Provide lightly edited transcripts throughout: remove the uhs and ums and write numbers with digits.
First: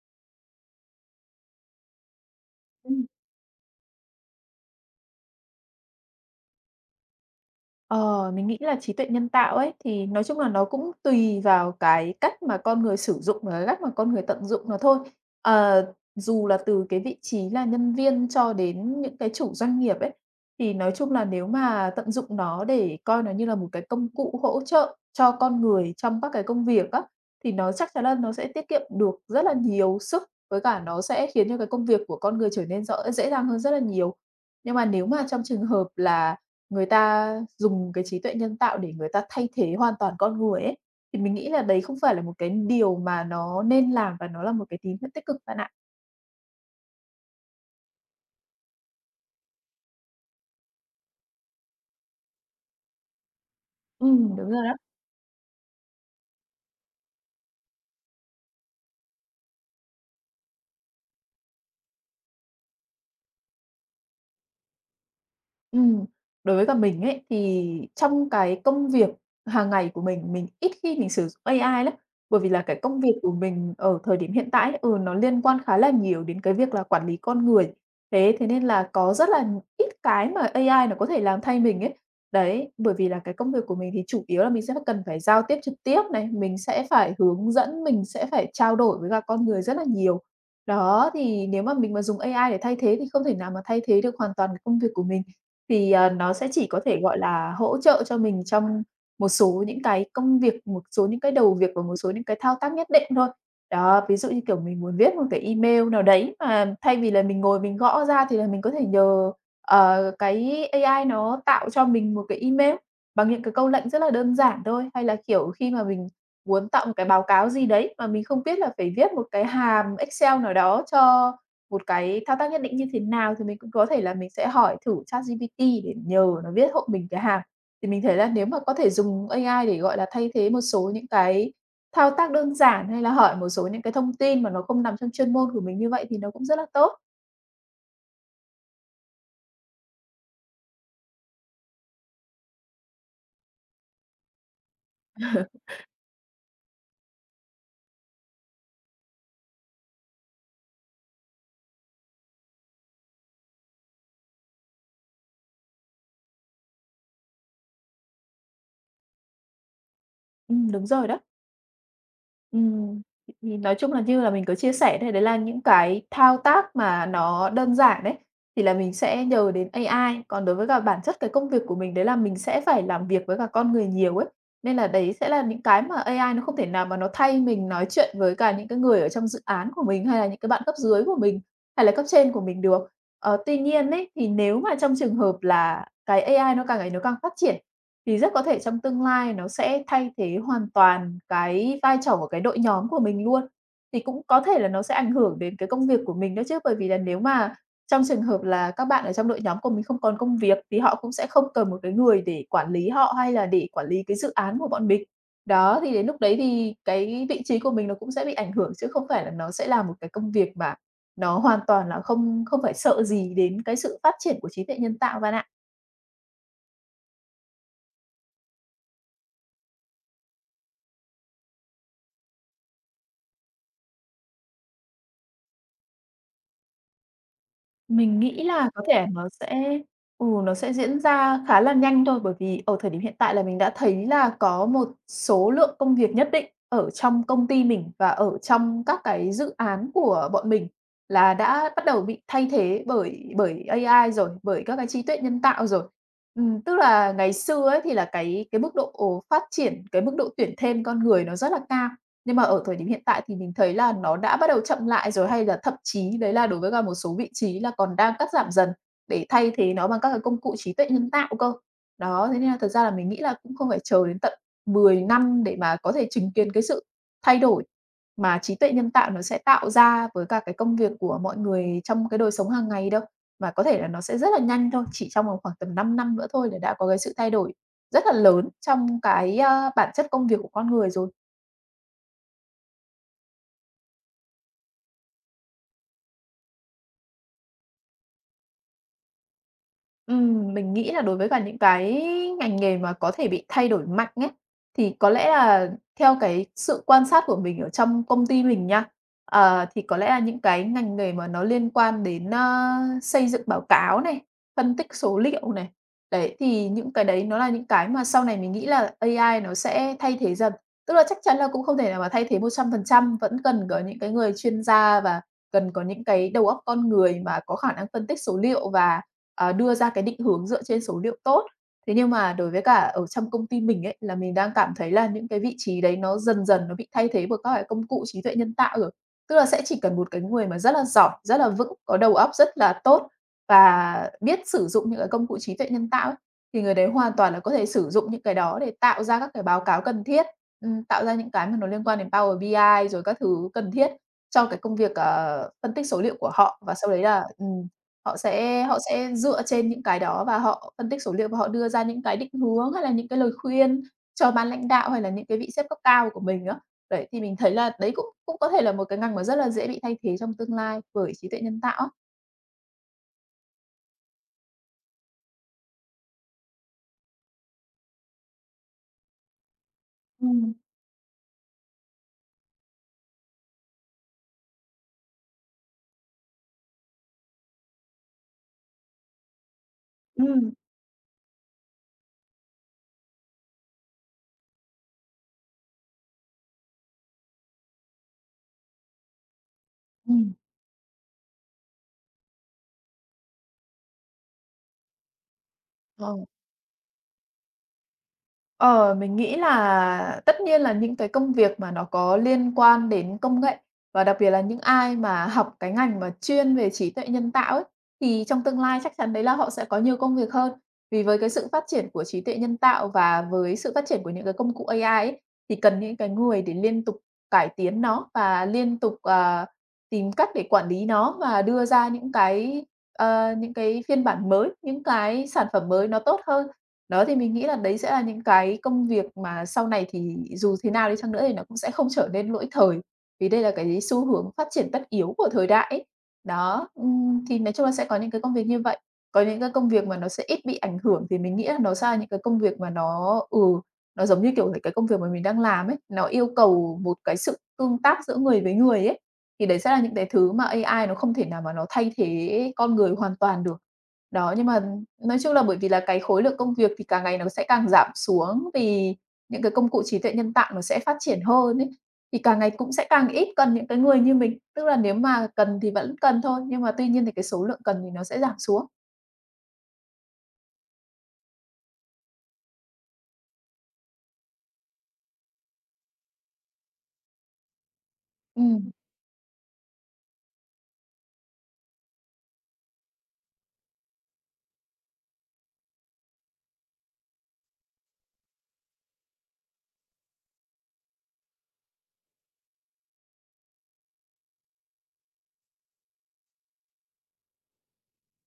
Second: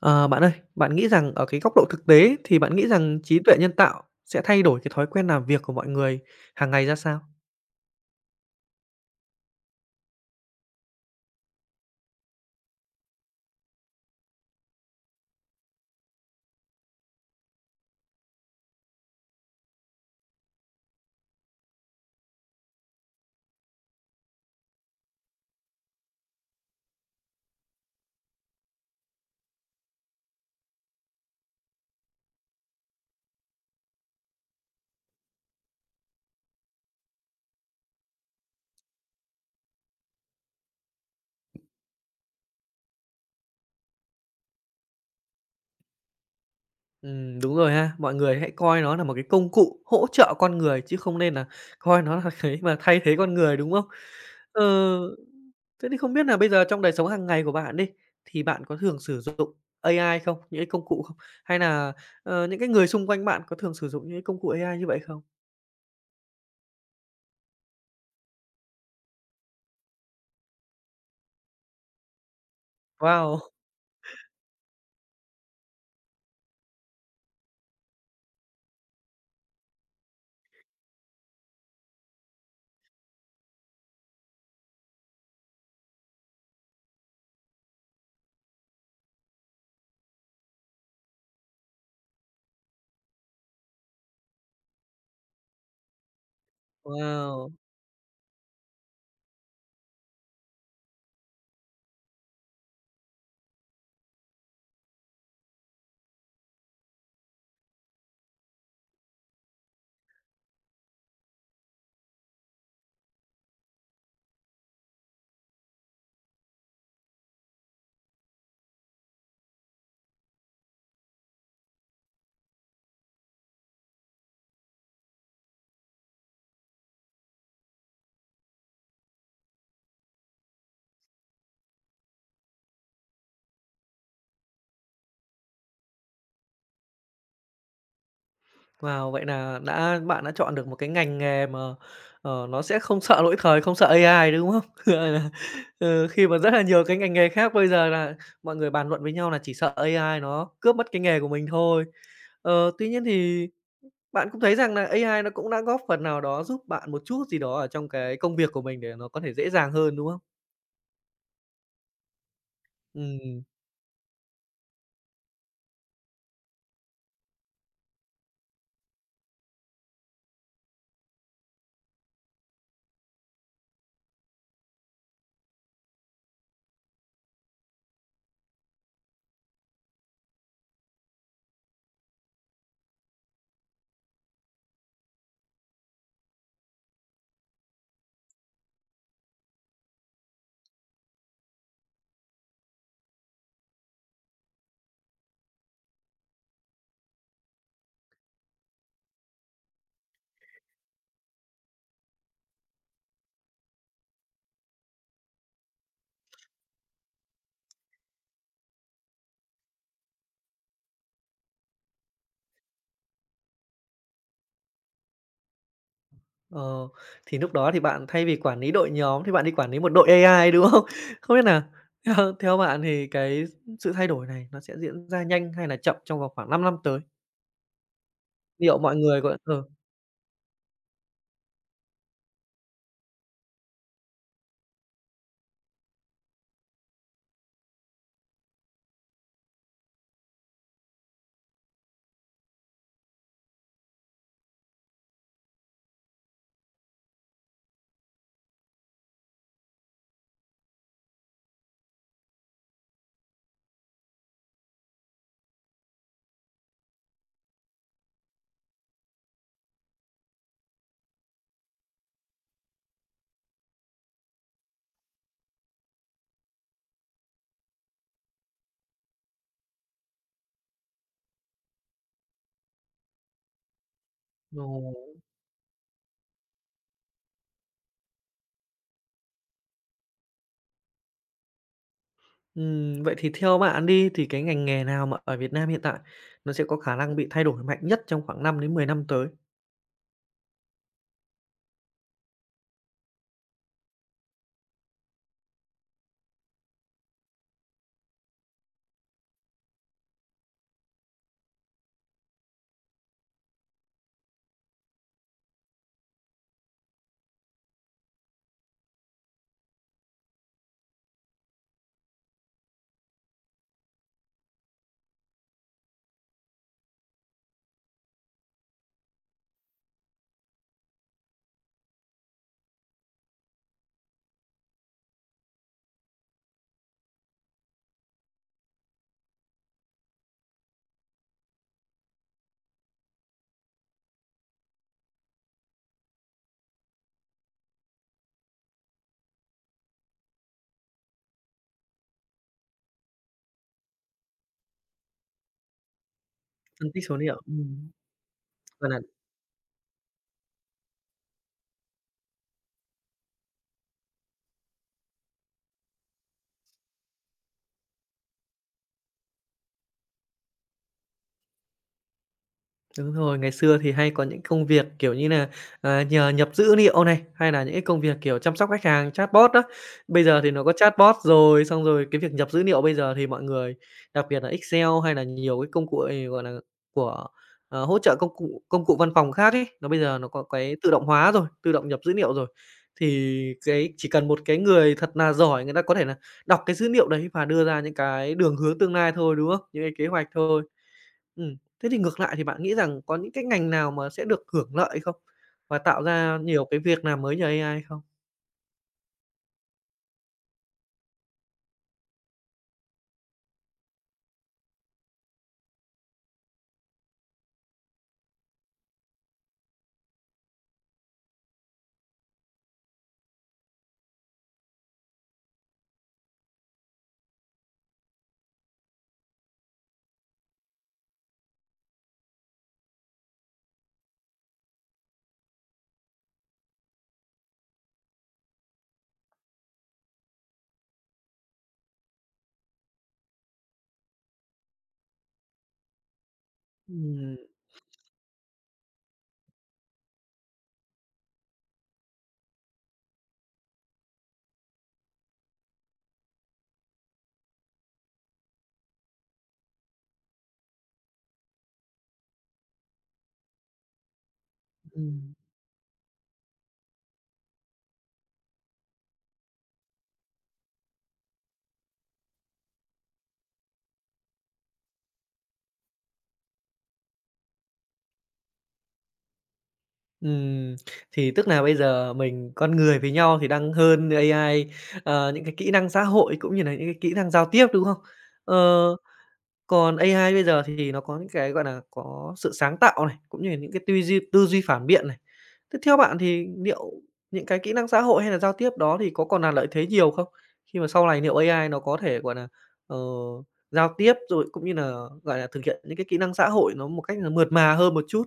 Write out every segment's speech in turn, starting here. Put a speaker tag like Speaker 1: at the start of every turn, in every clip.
Speaker 1: Ờ, Bạn ơi, bạn nghĩ rằng ở cái góc độ thực tế thì bạn nghĩ
Speaker 2: Ừm.
Speaker 1: rằng trí tuệ nhân tạo sẽ thay đổi cái thói quen làm việc của mọi người hàng ngày ra sao?
Speaker 2: Ờ, mình nghĩ là trí tuệ nhân tạo ấy, thì nói chung là nó cũng tùy vào cái cách mà con người sử dụng và cái cách mà con người tận dụng nó thôi. Ờ, dù là từ cái vị trí là nhân viên cho đến những cái chủ doanh nghiệp ấy, thì nói chung là nếu mà tận dụng nó để coi nó như là một cái công cụ hỗ trợ cho con người trong các cái công việc á, thì nó chắc chắn là nó sẽ tiết kiệm được rất là nhiều sức, với cả nó sẽ khiến cho cái công việc của con người trở nên rõ dễ dàng hơn rất là nhiều. Nhưng mà nếu mà trong trường hợp là người ta dùng cái trí tuệ nhân tạo để người ta thay thế hoàn toàn con người ấy, thì mình nghĩ là đấy không phải là một cái điều mà nó nên làm và nó là một cái tín hiệu tích cực bạn ạ.
Speaker 1: Đúng rồi ha, mọi người hãy coi nó là một cái công cụ hỗ trợ con người chứ không nên là coi nó là cái mà thay thế con người, đúng không?
Speaker 2: Đúng
Speaker 1: Ờ,
Speaker 2: rồi đó.
Speaker 1: Thế thì không biết là bây giờ trong đời sống hàng ngày của bạn đi, thì bạn có thường sử dụng AI không? Những cái công cụ không? Hay là những cái người xung quanh bạn có thường sử dụng những cái công cụ AI như vậy không?
Speaker 2: Ừm, đối với cả mình ấy, thì trong cái công việc hàng ngày của mình ít khi mình sử dụng AI lắm. Bởi vì là cái công việc của
Speaker 1: Wow!
Speaker 2: mình ở thời điểm hiện tại ấy, nó liên quan khá là nhiều đến cái việc là quản lý con người. Thế thế nên là có rất là ít cái mà AI nó có thể làm thay mình ấy. Đấy, bởi vì là cái công việc của mình thì chủ yếu là mình sẽ cần phải giao tiếp trực tiếp này, mình sẽ phải hướng dẫn, mình sẽ phải trao đổi với cả con người rất là nhiều. Đó, thì nếu mà mình mà dùng AI để thay thế thì không thể nào mà thay thế được hoàn toàn cái công việc của mình. Thì, nó sẽ chỉ có thể, gọi
Speaker 1: Wow!
Speaker 2: là, hỗ trợ cho mình trong một số những cái công việc, một số những cái đầu việc và một số những cái thao tác nhất định thôi. Đó, ví dụ như, kiểu, mình muốn viết một cái email nào đấy mà thay vì là mình ngồi mình gõ ra thì là mình có thể nhờ, cái AI nó tạo cho mình một cái email bằng những cái câu lệnh rất là đơn giản thôi. Hay là, kiểu, khi mà mình muốn tạo một cái báo cáo gì đấy mà mình không biết là phải viết một cái hàm Excel nào đó cho một cái thao tác nhất định như thế nào thì mình cũng có thể là mình sẽ hỏi thử ChatGPT để nhờ nó viết hộ mình cái hàng. Thì mình thấy là nếu mà có thể dùng AI để, gọi là, thay thế một số những cái thao tác đơn giản, hay là hỏi một số những cái thông tin mà nó không nằm trong chuyên môn của mình như vậy thì nó cũng rất là tốt.
Speaker 1: Wow, vậy là bạn đã chọn được một cái ngành nghề mà, nó sẽ không sợ lỗi thời, không sợ AI, đúng không? Gọi là, ừ, khi mà rất là nhiều cái ngành nghề khác bây giờ là mọi người bàn luận với nhau là chỉ sợ AI nó cướp mất cái nghề của mình thôi. Tuy nhiên thì bạn cũng thấy rằng là AI nó cũng đã góp phần nào đó giúp bạn một chút gì đó ở trong cái công việc của mình để nó có thể dễ dàng hơn, đúng không?
Speaker 2: Đúng rồi đó. Ừm, thì
Speaker 1: Ừm.
Speaker 2: thì nói chung là như là mình có chia sẻ đây, đấy là những cái thao tác mà nó đơn giản đấy thì là mình sẽ nhờ đến AI. Còn đối với cả bản chất cái công việc của mình đấy là mình sẽ phải làm việc với cả con người nhiều ấy, nên là đấy sẽ là những cái mà AI nó không thể nào mà nó thay mình nói chuyện với cả những cái người ở trong dự án của mình, hay là những cái bạn cấp dưới của mình, hay là cấp trên của mình được. Tuy nhiên ấy, thì nếu mà trong trường hợp là cái AI nó càng ngày nó càng phát triển, thì rất có thể trong tương lai nó sẽ thay thế hoàn toàn cái vai trò của cái đội nhóm của mình luôn. Thì cũng có thể là nó sẽ ảnh hưởng đến cái công việc của mình đó chứ, bởi vì là nếu mà trong trường hợp là các bạn ở trong đội nhóm của mình không còn công việc thì họ cũng sẽ không cần một cái người để quản lý họ hay là để quản lý cái dự án của bọn mình. Đó, thì đến lúc đấy thì cái vị trí của mình nó cũng sẽ bị ảnh hưởng chứ không phải là nó sẽ là một cái công việc mà nó hoàn toàn là không không phải sợ gì đến cái sự phát triển của trí tuệ nhân tạo bạn ạ.
Speaker 1: Ờ, thì lúc đó thì bạn thay vì quản lý đội nhóm thì bạn đi quản lý một đội AI, đúng không? Không biết nà theo theo bạn thì cái sự thay đổi này nó sẽ diễn ra nhanh hay là chậm trong vòng khoảng 5 năm tới?
Speaker 2: Mình nghĩ là
Speaker 1: Liệu
Speaker 2: có
Speaker 1: mọi
Speaker 2: thể
Speaker 1: người
Speaker 2: nó
Speaker 1: có
Speaker 2: sẽ ừ, nó sẽ diễn ra khá là nhanh thôi, bởi vì ở thời điểm hiện tại là mình đã thấy là có một số lượng công việc nhất định ở trong công ty mình và ở trong các cái dự án của bọn mình là đã bắt đầu bị thay thế bởi bởi AI rồi, bởi các cái trí tuệ nhân tạo rồi. Tức là ngày xưa ấy thì là cái mức độ phát triển, cái mức độ tuyển thêm con người nó rất là cao. Nhưng mà ở thời điểm hiện tại thì mình thấy là nó đã bắt đầu chậm lại rồi, hay là thậm chí đấy là đối với cả một số vị trí là còn đang cắt giảm dần để thay thế nó bằng các cái công cụ trí tuệ nhân tạo cơ. Đó, thế nên là thật ra là mình nghĩ là cũng không phải chờ đến tận 10 năm để mà có thể chứng kiến cái sự thay đổi mà trí tuệ nhân tạo nó sẽ tạo ra với cả cái công việc của mọi người trong cái đời sống hàng ngày đâu, mà có thể là nó sẽ rất là nhanh thôi, chỉ
Speaker 1: ồ,
Speaker 2: trong vòng khoảng tầm 5 năm nữa thôi là đã có cái sự thay đổi rất là lớn trong cái, bản chất công việc của con người rồi.
Speaker 1: vậy thì theo bạn đi thì cái ngành nghề nào mà ở Việt Nam hiện tại nó sẽ có khả năng bị thay đổi mạnh nhất trong khoảng 5 đến 10 năm tới?
Speaker 2: Mình nghĩ là đối với cả những cái ngành nghề mà có thể bị thay đổi mạnh ấy, thì có lẽ là theo cái sự quan sát của mình ở trong công ty mình nha, thì có lẽ là những cái ngành nghề mà nó liên quan đến, ơ, xây dựng báo cáo này, phân tích số liệu này, đấy, thì những cái đấy nó là những cái mà sau này mình nghĩ là AI nó sẽ thay thế dần. Tức là chắc chắn là cũng không thể nào mà thay thế 100%, vẫn cần có những cái người chuyên gia và cần có những cái đầu óc con người mà có khả năng phân tích số liệu và, đưa ra cái định hướng dựa trên số liệu tốt. Thế nhưng mà đối với cả ở trong công ty mình ấy, là mình đang cảm thấy là những cái vị trí đấy nó dần dần nó bị thay thế bởi các cái công cụ trí tuệ nhân tạo rồi. Tức là sẽ chỉ cần một cái người mà rất là giỏi, rất là vững, có đầu óc rất là tốt và biết sử dụng những cái công cụ trí tuệ nhân tạo ấy, thì người đấy hoàn toàn là có thể sử dụng những cái đó để tạo ra các cái báo cáo cần thiết, tạo ra những cái mà nó liên quan đến Power BI ai rồi các thứ cần thiết. Cho cái công việc, phân tích số liệu của họ và
Speaker 1: Phân
Speaker 2: sau đấy
Speaker 1: tích số
Speaker 2: là,
Speaker 1: liệu, ừm.
Speaker 2: họ sẽ dựa trên những cái đó và họ phân tích số liệu và họ đưa ra những cái định hướng hay là những cái lời khuyên cho ban lãnh đạo hay là những cái vị sếp cấp cao của mình á. Đấy, thì mình thấy là đấy cũng cũng có thể là một cái ngành mà rất là dễ bị thay thế trong tương lai bởi trí tuệ nhân tạo á.
Speaker 1: Đúng rồi, ngày xưa thì hay có những công việc, kiểu như là nhờ nhập dữ liệu này, hay là những cái công việc, kiểu, chăm sóc khách hàng, chatbot đó. Bây giờ thì
Speaker 2: Ừm,
Speaker 1: nó có chatbot rồi, xong rồi cái việc nhập dữ liệu bây giờ thì mọi người, đặc biệt là Excel hay là nhiều cái công cụ, gọi là, của, hỗ trợ công cụ văn phòng khác ấy, nó bây giờ nó có
Speaker 2: ừm,
Speaker 1: cái tự động hóa rồi, tự động nhập dữ liệu rồi. Thì cái chỉ cần một cái người thật là giỏi, người ta có thể là đọc cái dữ liệu đấy và đưa ra những cái đường hướng tương lai thôi, đúng không? Những cái kế hoạch
Speaker 2: ừm.
Speaker 1: thôi. Ừm. Thế thì ngược lại thì bạn nghĩ rằng có những cái ngành nào mà sẽ được hưởng lợi không? Và tạo
Speaker 2: Ờ.
Speaker 1: ra nhiều cái việc làm mới nhờ AI không?
Speaker 2: Ờ, mình nghĩ là tất nhiên là những cái công việc mà nó có liên quan đến công nghệ và đặc biệt là những ai mà học cái ngành mà chuyên về trí tuệ nhân tạo ấy, thì trong tương lai chắc chắn đấy là họ sẽ có nhiều công việc hơn. Vì với cái sự phát triển của trí tuệ nhân tạo và với sự phát triển của những cái công cụ AI ấy, thì cần những cái người để liên tục cải tiến nó và liên tục, tìm cách để quản lý nó và đưa ra những cái phiên bản mới, những cái sản phẩm mới nó tốt hơn. Đó, thì mình nghĩ là đấy sẽ là những cái công việc mà sau này thì dù thế nào đi chăng nữa thì nó cũng sẽ không trở nên lỗi thời, vì đây là cái xu hướng phát triển tất yếu của thời đại ấy. Đó,
Speaker 1: Ừm,
Speaker 2: thì nói chung là sẽ có những cái công việc như vậy. Có những cái công việc mà nó sẽ ít bị ảnh hưởng thì mình nghĩ là nó sẽ là những cái công việc mà nó nó giống như, kiểu, là cái công việc mà mình đang làm ấy, nó yêu cầu một cái sự tương tác giữa người với người ấy, thì đấy sẽ là những cái thứ mà AI nó không thể nào mà nó thay thế con người hoàn toàn được. Đó, nhưng mà nói chung
Speaker 1: ừm,
Speaker 2: là bởi vì là cái khối lượng công việc thì càng ngày nó sẽ càng giảm xuống, vì những cái công cụ trí tuệ nhân tạo nó sẽ phát triển hơn ấy, thì càng ngày cũng sẽ càng ít cần những cái người như mình. Tức là nếu mà cần thì vẫn cần thôi, nhưng mà tuy nhiên thì cái số lượng cần thì nó sẽ giảm xuống.
Speaker 1: ừm, thì tức là bây giờ mình con người với nhau thì đang hơn AI, những cái kỹ năng xã hội cũng như là những cái kỹ năng giao tiếp, đúng không?
Speaker 2: Ừm.
Speaker 1: Ờ. Còn AI bây giờ thì nó có những cái, gọi là, có sự sáng tạo này, cũng như là những cái tuy duy tư duy phản biện này. Thế theo bạn thì liệu những cái kỹ năng xã hội hay là giao tiếp đó thì có còn là lợi thế nhiều không? Khi mà sau này liệu AI nó có thể, gọi là, ờ, giao tiếp rồi cũng như là, gọi là, thực hiện những cái kỹ năng xã hội nó một cách là mượt mà hơn một chút?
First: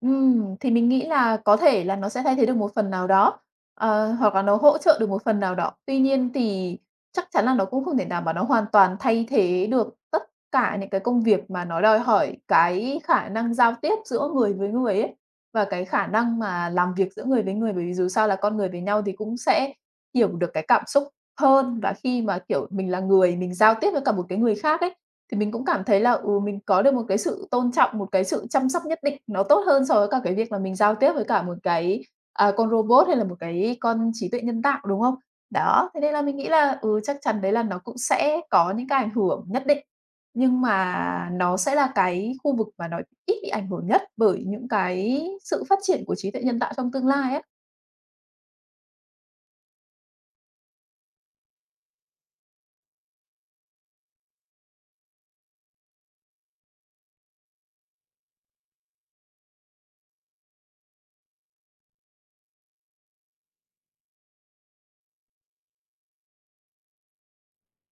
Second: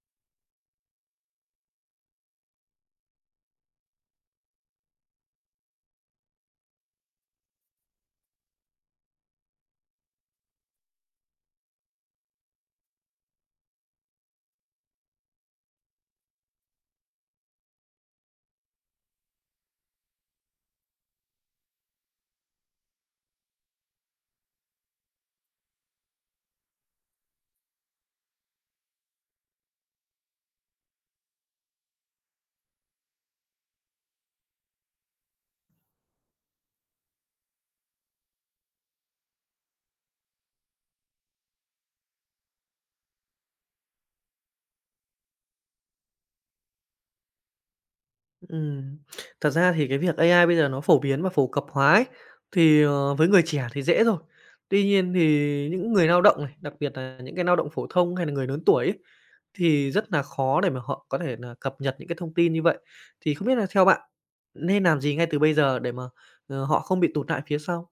Speaker 2: Thì mình nghĩ là có thể là nó sẽ thay thế được một phần nào đó, hoặc là nó hỗ trợ được một phần nào đó. Tuy nhiên thì chắc chắn là nó cũng không thể nào mà nó hoàn toàn thay thế được tất cả những cái công việc mà nó đòi hỏi cái khả năng giao tiếp giữa người với người ấy, và cái khả năng mà làm việc giữa người với người. Bởi vì dù sao là con người với nhau thì cũng sẽ hiểu được cái cảm xúc hơn, và khi mà, kiểu, mình là người, mình giao tiếp với cả một cái người khác ấy, thì mình cũng cảm thấy là, ừ, mình có được một cái sự tôn trọng, một cái sự chăm sóc nhất định, nó tốt hơn so với cả cái việc là mình giao tiếp với cả một cái, con robot hay là một cái con trí tuệ nhân tạo, đúng không? Đó, thế nên là mình nghĩ là, ừ, chắc chắn đấy là nó cũng sẽ có những cái ảnh hưởng nhất định, nhưng mà nó sẽ là cái khu vực mà nó ít bị ảnh hưởng nhất bởi những cái sự phát triển của trí tuệ nhân tạo trong tương lai á.
Speaker 1: Ừm, thật ra thì cái việc AI bây giờ nó phổ biến và phổ cập hóa ấy, thì, với người trẻ thì dễ rồi. Tuy nhiên thì những người lao động này, đặc biệt là những cái lao động phổ thông hay là người lớn tuổi ấy, thì rất là khó để mà họ có thể nà cập nhật những cái thông tin như vậy. Thì không biết là theo bạn nên làm gì ngay từ bây giờ để mà, họ không bị tụt lại phía sau?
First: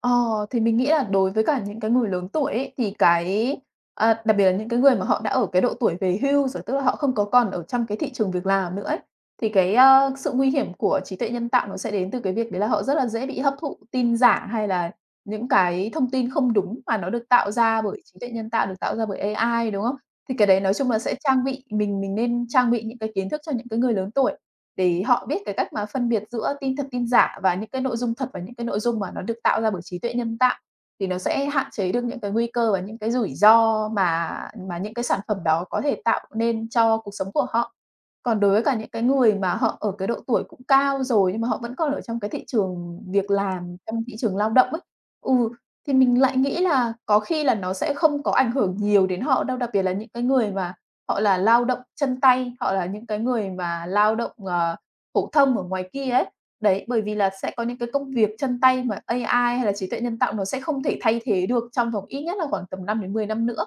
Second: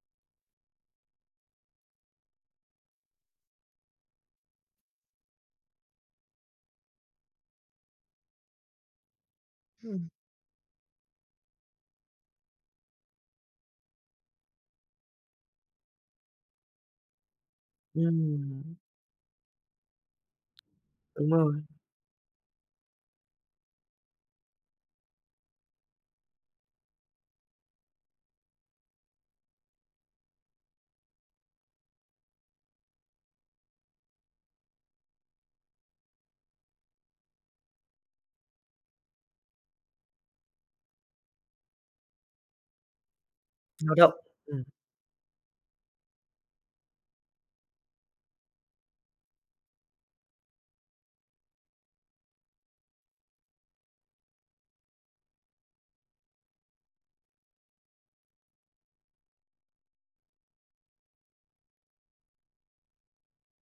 Speaker 2: Ờ, thì mình nghĩ là đối với cả những cái người lớn tuổi ấy, thì cái, đặc biệt là những cái người mà họ đã ở cái độ tuổi về hưu rồi, tức là họ không có còn ở trong cái thị trường việc làm nữa ấy, thì cái,
Speaker 1: Ừm.
Speaker 2: sự nguy hiểm của trí tuệ nhân tạo nó sẽ đến từ cái việc đấy là họ rất là dễ bị hấp thụ tin giả hay là những cái thông tin không đúng mà nó được tạo ra bởi trí tuệ nhân
Speaker 1: Ừm,
Speaker 2: tạo, được tạo ra bởi AI, đúng không? Thì cái đấy nói chung là sẽ
Speaker 1: đúng
Speaker 2: trang
Speaker 1: rồi,
Speaker 2: bị mình nên trang bị những cái kiến thức cho những cái người lớn tuổi. Để họ biết cái cách mà phân biệt giữa tin thật, tin giả và những cái nội dung thật và những cái nội dung mà nó được tạo ra bởi trí tuệ nhân tạo, thì nó sẽ hạn chế được những cái nguy cơ và những cái rủi ro mà những cái sản phẩm đó có thể tạo nên cho cuộc sống của họ. Còn đối với cả những cái người mà họ ở cái độ tuổi cũng cao rồi, nhưng mà họ vẫn còn ở trong cái thị trường việc làm,
Speaker 1: lao
Speaker 2: trong thị
Speaker 1: động,
Speaker 2: trường lao
Speaker 1: ừm,
Speaker 2: động ấy, ừ, thì mình lại nghĩ là có khi là nó sẽ không có ảnh hưởng nhiều đến họ đâu, đặc biệt là những cái người mà họ là lao động chân tay, họ là những cái người mà lao động, phổ thông ở ngoài kia ấy. Đấy, bởi vì là sẽ có những cái công việc chân tay mà AI hay là trí tuệ nhân tạo nó sẽ không thể thay thế được trong vòng ít nhất là khoảng tầm năm đến mười năm nữa.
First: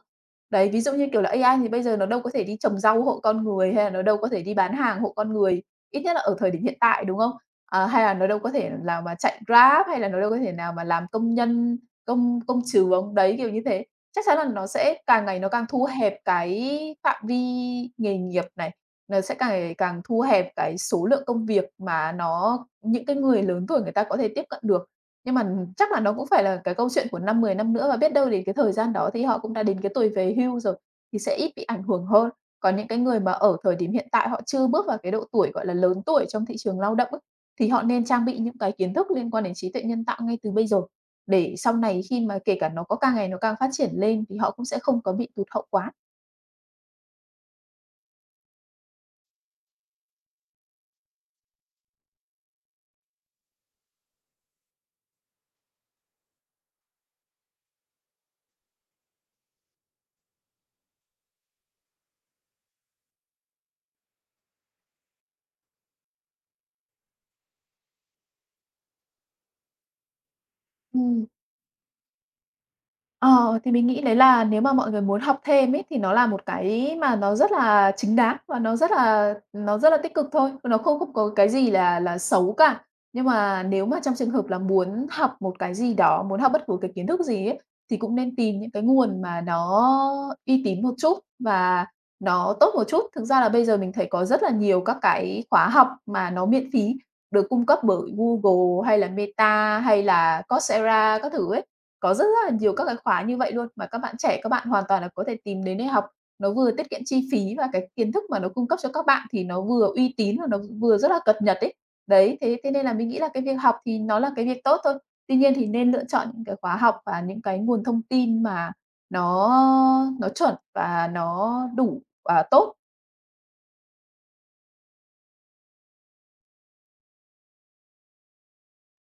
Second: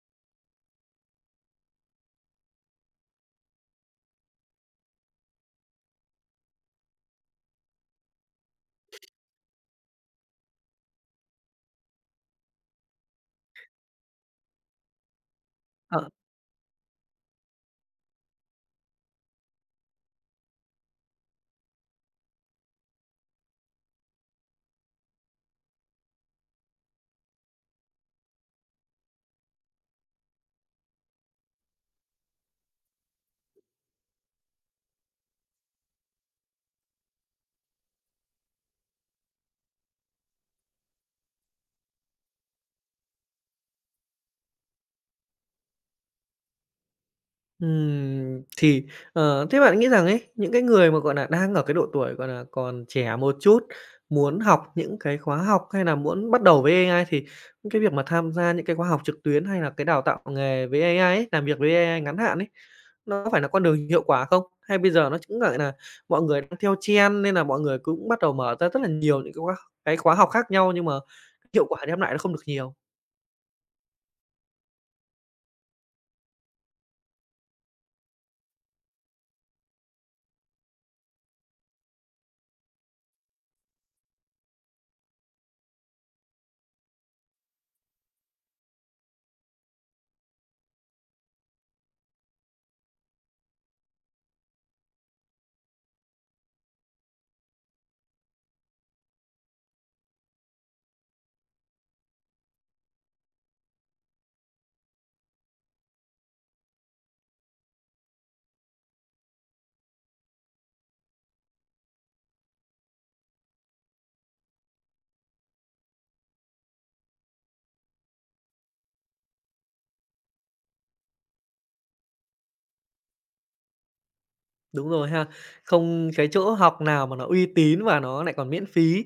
Speaker 2: Đấy, ví dụ như, kiểu là, AI thì bây giờ nó đâu có thể đi trồng rau hộ con người, hay là nó đâu có thể đi bán hàng hộ con người, ít nhất là ở thời điểm hiện tại, đúng không? À, hay là nó đâu có thể nào mà chạy Grab, hay là nó đâu có thể nào mà làm công nhân, công công trừ ông đấy, kiểu như thế. Chắc chắn là nó sẽ càng ngày nó càng thu
Speaker 1: ờ.
Speaker 2: hẹp cái phạm vi nghề nghiệp này, nó sẽ càng ngày càng thu hẹp cái số lượng công việc mà nó những cái người lớn tuổi người ta có thể tiếp cận được. Nhưng mà chắc là nó cũng phải là cái câu chuyện của 5 10 năm nữa và biết đâu đến cái thời gian đó thì họ cũng đã đến cái tuổi về hưu rồi, thì sẽ ít bị ảnh hưởng hơn. Còn những cái người mà ở thời điểm hiện tại họ chưa bước vào cái độ tuổi, gọi là, lớn tuổi trong thị trường lao động ấy, thì họ nên trang bị những cái kiến thức liên quan đến trí tuệ nhân tạo ngay từ bây giờ. Để sau này khi mà kể cả nó có càng ngày nó càng phát triển lên thì họ cũng sẽ không có bị tụt hậu quá.
Speaker 1: Thì, thế bạn nghĩ rằng ấy, những cái người mà, gọi là đang ở cái độ tuổi, gọi là còn trẻ một chút, muốn học những cái khóa học hay là muốn bắt đầu với AI thì cái việc mà tham gia những cái khóa học trực tuyến hay là cái đào tạo nghề với AI ấy, làm việc với AI ngắn hạn ấy, nó có phải là con đường hiệu quả không? Hay bây giờ nó cũng, gọi là mọi người đang theo trend nên là mọi người cũng bắt đầu mở ra rất là nhiều những cái khóa học khác nhau nhưng mà
Speaker 2: Ừm.
Speaker 1: hiệu quả đem lại nó không được nhiều?
Speaker 2: Ờ, thì mình nghĩ đấy là nếu mà mọi người muốn học thêm ấy, thì nó là một cái mà nó rất là chính đáng và nó rất là tích cực thôi, nó không không có cái gì là xấu cả. Nhưng mà nếu mà trong trường hợp là muốn học một cái gì đó, muốn học bất cứ cái kiến thức gì ấy, thì cũng nên tìm những cái nguồn mà nó uy tín một chút và nó tốt một chút. Thực ra là bây giờ mình thấy có rất là nhiều các cái khóa học mà nó miễn phí được cung cấp bởi Google hay là Meta hay là Coursera các thứ ấy. Có rất rất là nhiều các cái khóa như vậy luôn, mà các bạn hoàn toàn là có thể tìm đến để học. Nó vừa tiết kiệm chi phí và cái kiến thức mà nó cung cấp cho các bạn thì nó vừa uy tín và nó vừa rất là cập nhật ấy. Đấy, thế thế nên là mình nghĩ là cái việc học thì nó là cái việc tốt thôi. Tuy nhiên thì nên lựa chọn những cái khóa học và những cái nguồn thông tin mà nó nó chuẩn và nó đủ và tốt.
Speaker 1: Đúng rồi ha. Không cái chỗ học nào mà nó uy tín và nó lại còn miễn phí,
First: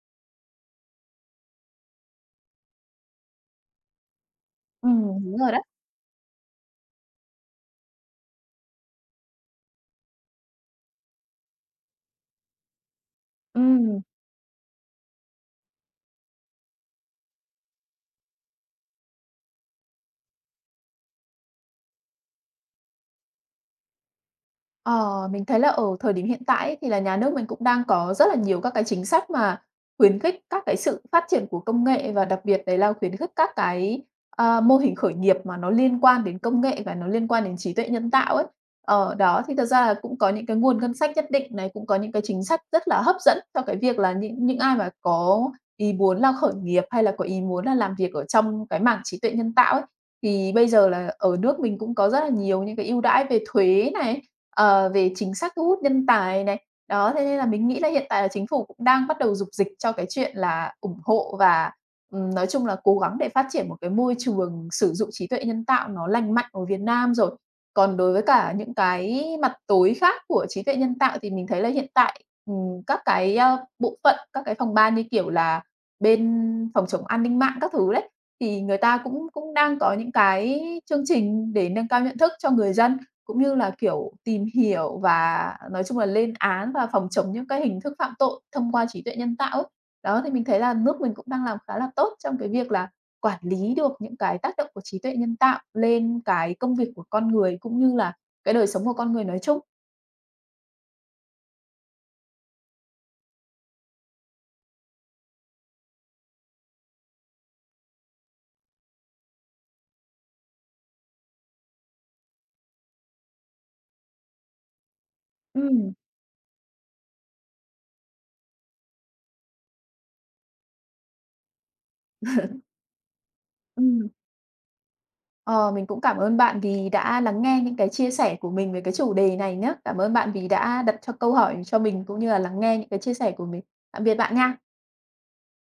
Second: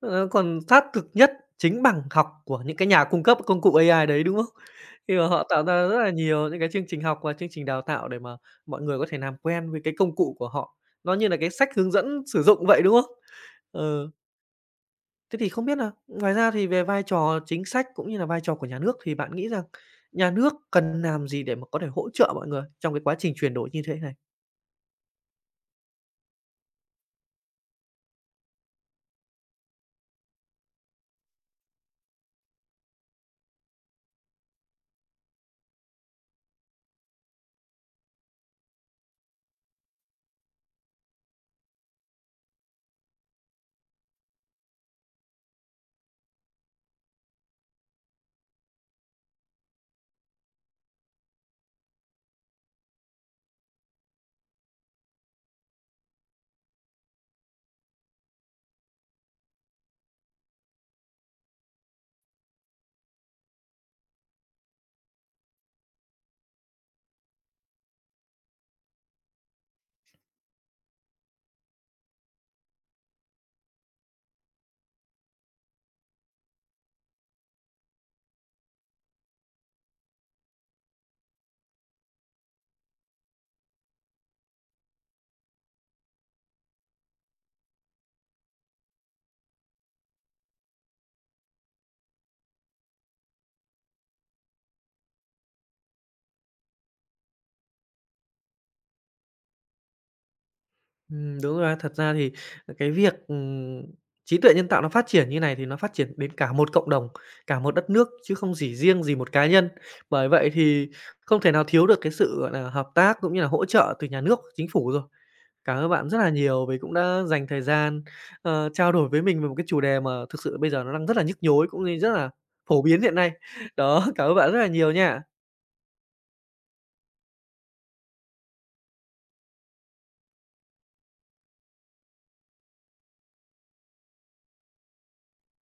Speaker 1: nó còn sát thực nhất chính bằng học của những cái nhà cung cấp công cụ AI đấy, đúng không? Khi mà
Speaker 2: Đúng
Speaker 1: họ
Speaker 2: rồi đó.
Speaker 1: tạo ra rất là nhiều những cái chương trình học và chương trình đào tạo để mà mọi người có thể làm quen với cái công cụ của họ, nó như là cái sách hướng dẫn sử dụng vậy, đúng không?
Speaker 2: Ừm.
Speaker 1: Ừ, thế thì không biết là ngoài ra thì về vai trò chính sách cũng như là vai trò của nhà nước thì bạn nghĩ rằng nhà nước cần làm gì để mà có thể hỗ trợ mọi người trong cái quá trình chuyển đổi như thế này?
Speaker 2: Ờ, mình thấy là ở thời điểm hiện tại ấy, thì là nhà nước mình cũng đang có rất là nhiều các cái chính sách mà khuyến khích các cái sự phát triển của công nghệ và đặc biệt đấy là khuyến khích các cái, mô hình khởi nghiệp mà nó liên quan đến công nghệ và nó liên quan đến trí tuệ nhân tạo ấy. Ở đó, thì thật ra là cũng có những cái nguồn ngân sách nhất định này, cũng có những cái chính sách rất là hấp dẫn cho cái việc là những ai mà có ý muốn là khởi nghiệp hay là có ý muốn là làm việc ở trong cái mảng trí tuệ nhân tạo ấy, thì bây giờ là ở nước mình cũng có rất là nhiều những cái ưu đãi về thuế này, ờ, về chính sách thu hút nhân tài này. Đó, thế nên là mình nghĩ là hiện tại là chính phủ cũng đang bắt đầu rục dịch cho cái chuyện là ủng hộ và, nói chung là cố gắng để phát triển một cái môi trường sử dụng trí tuệ nhân tạo nó lành mạnh ở Việt Nam rồi. Còn đối với cả những cái mặt tối khác của trí tuệ nhân tạo thì mình thấy là hiện tại, các cái, bộ phận, các cái phòng ban như kiểu là bên phòng chống an ninh mạng các thứ đấy, thì người ta cũng cũng đang có những cái chương trình để nâng cao nhận thức cho người dân, cũng như là, kiểu, tìm hiểu và nói chung là lên án và phòng chống những cái hình thức phạm tội thông qua trí tuệ nhân tạo ấy. Đó, thì mình thấy là nước mình cũng đang làm khá là tốt trong cái việc là quản lý được những cái tác động của trí tuệ nhân tạo lên cái công việc của con người, cũng như là cái đời sống của con người nói chung.
Speaker 1: Đúng rồi á. Thật ra thì, cái việc, trí tuệ nhân tạo nó phát triển như này thì nó phát triển đến cả một cộng đồng, cả một đất nước chứ không chỉ riêng gì một cá nhân. Bởi vậy thì không thể nào thiếu được cái sự, gọi là, hợp tác cũng như là hỗ trợ từ nhà nước, chính phủ rồi. Cảm ơn
Speaker 2: Ừm.
Speaker 1: bạn rất là nhiều vì cũng đã dành thời gian, trao đổi với mình về một cái chủ đề mà thực sự bây giờ nó đang rất là nhức nhối cũng như rất là phổ biến hiện nay. Đó,
Speaker 2: Ừm.
Speaker 1: cảm ơn bạn rất là nhiều nha.
Speaker 2: Ờ, mình cũng cảm ơn bạn vì đã lắng nghe những cái chia sẻ của mình về cái chủ đề này nhé. Cảm ơn bạn vì đã đặt cho câu hỏi cho mình cũng như là lắng nghe những cái chia sẻ của mình. Tạm biệt bạn nha.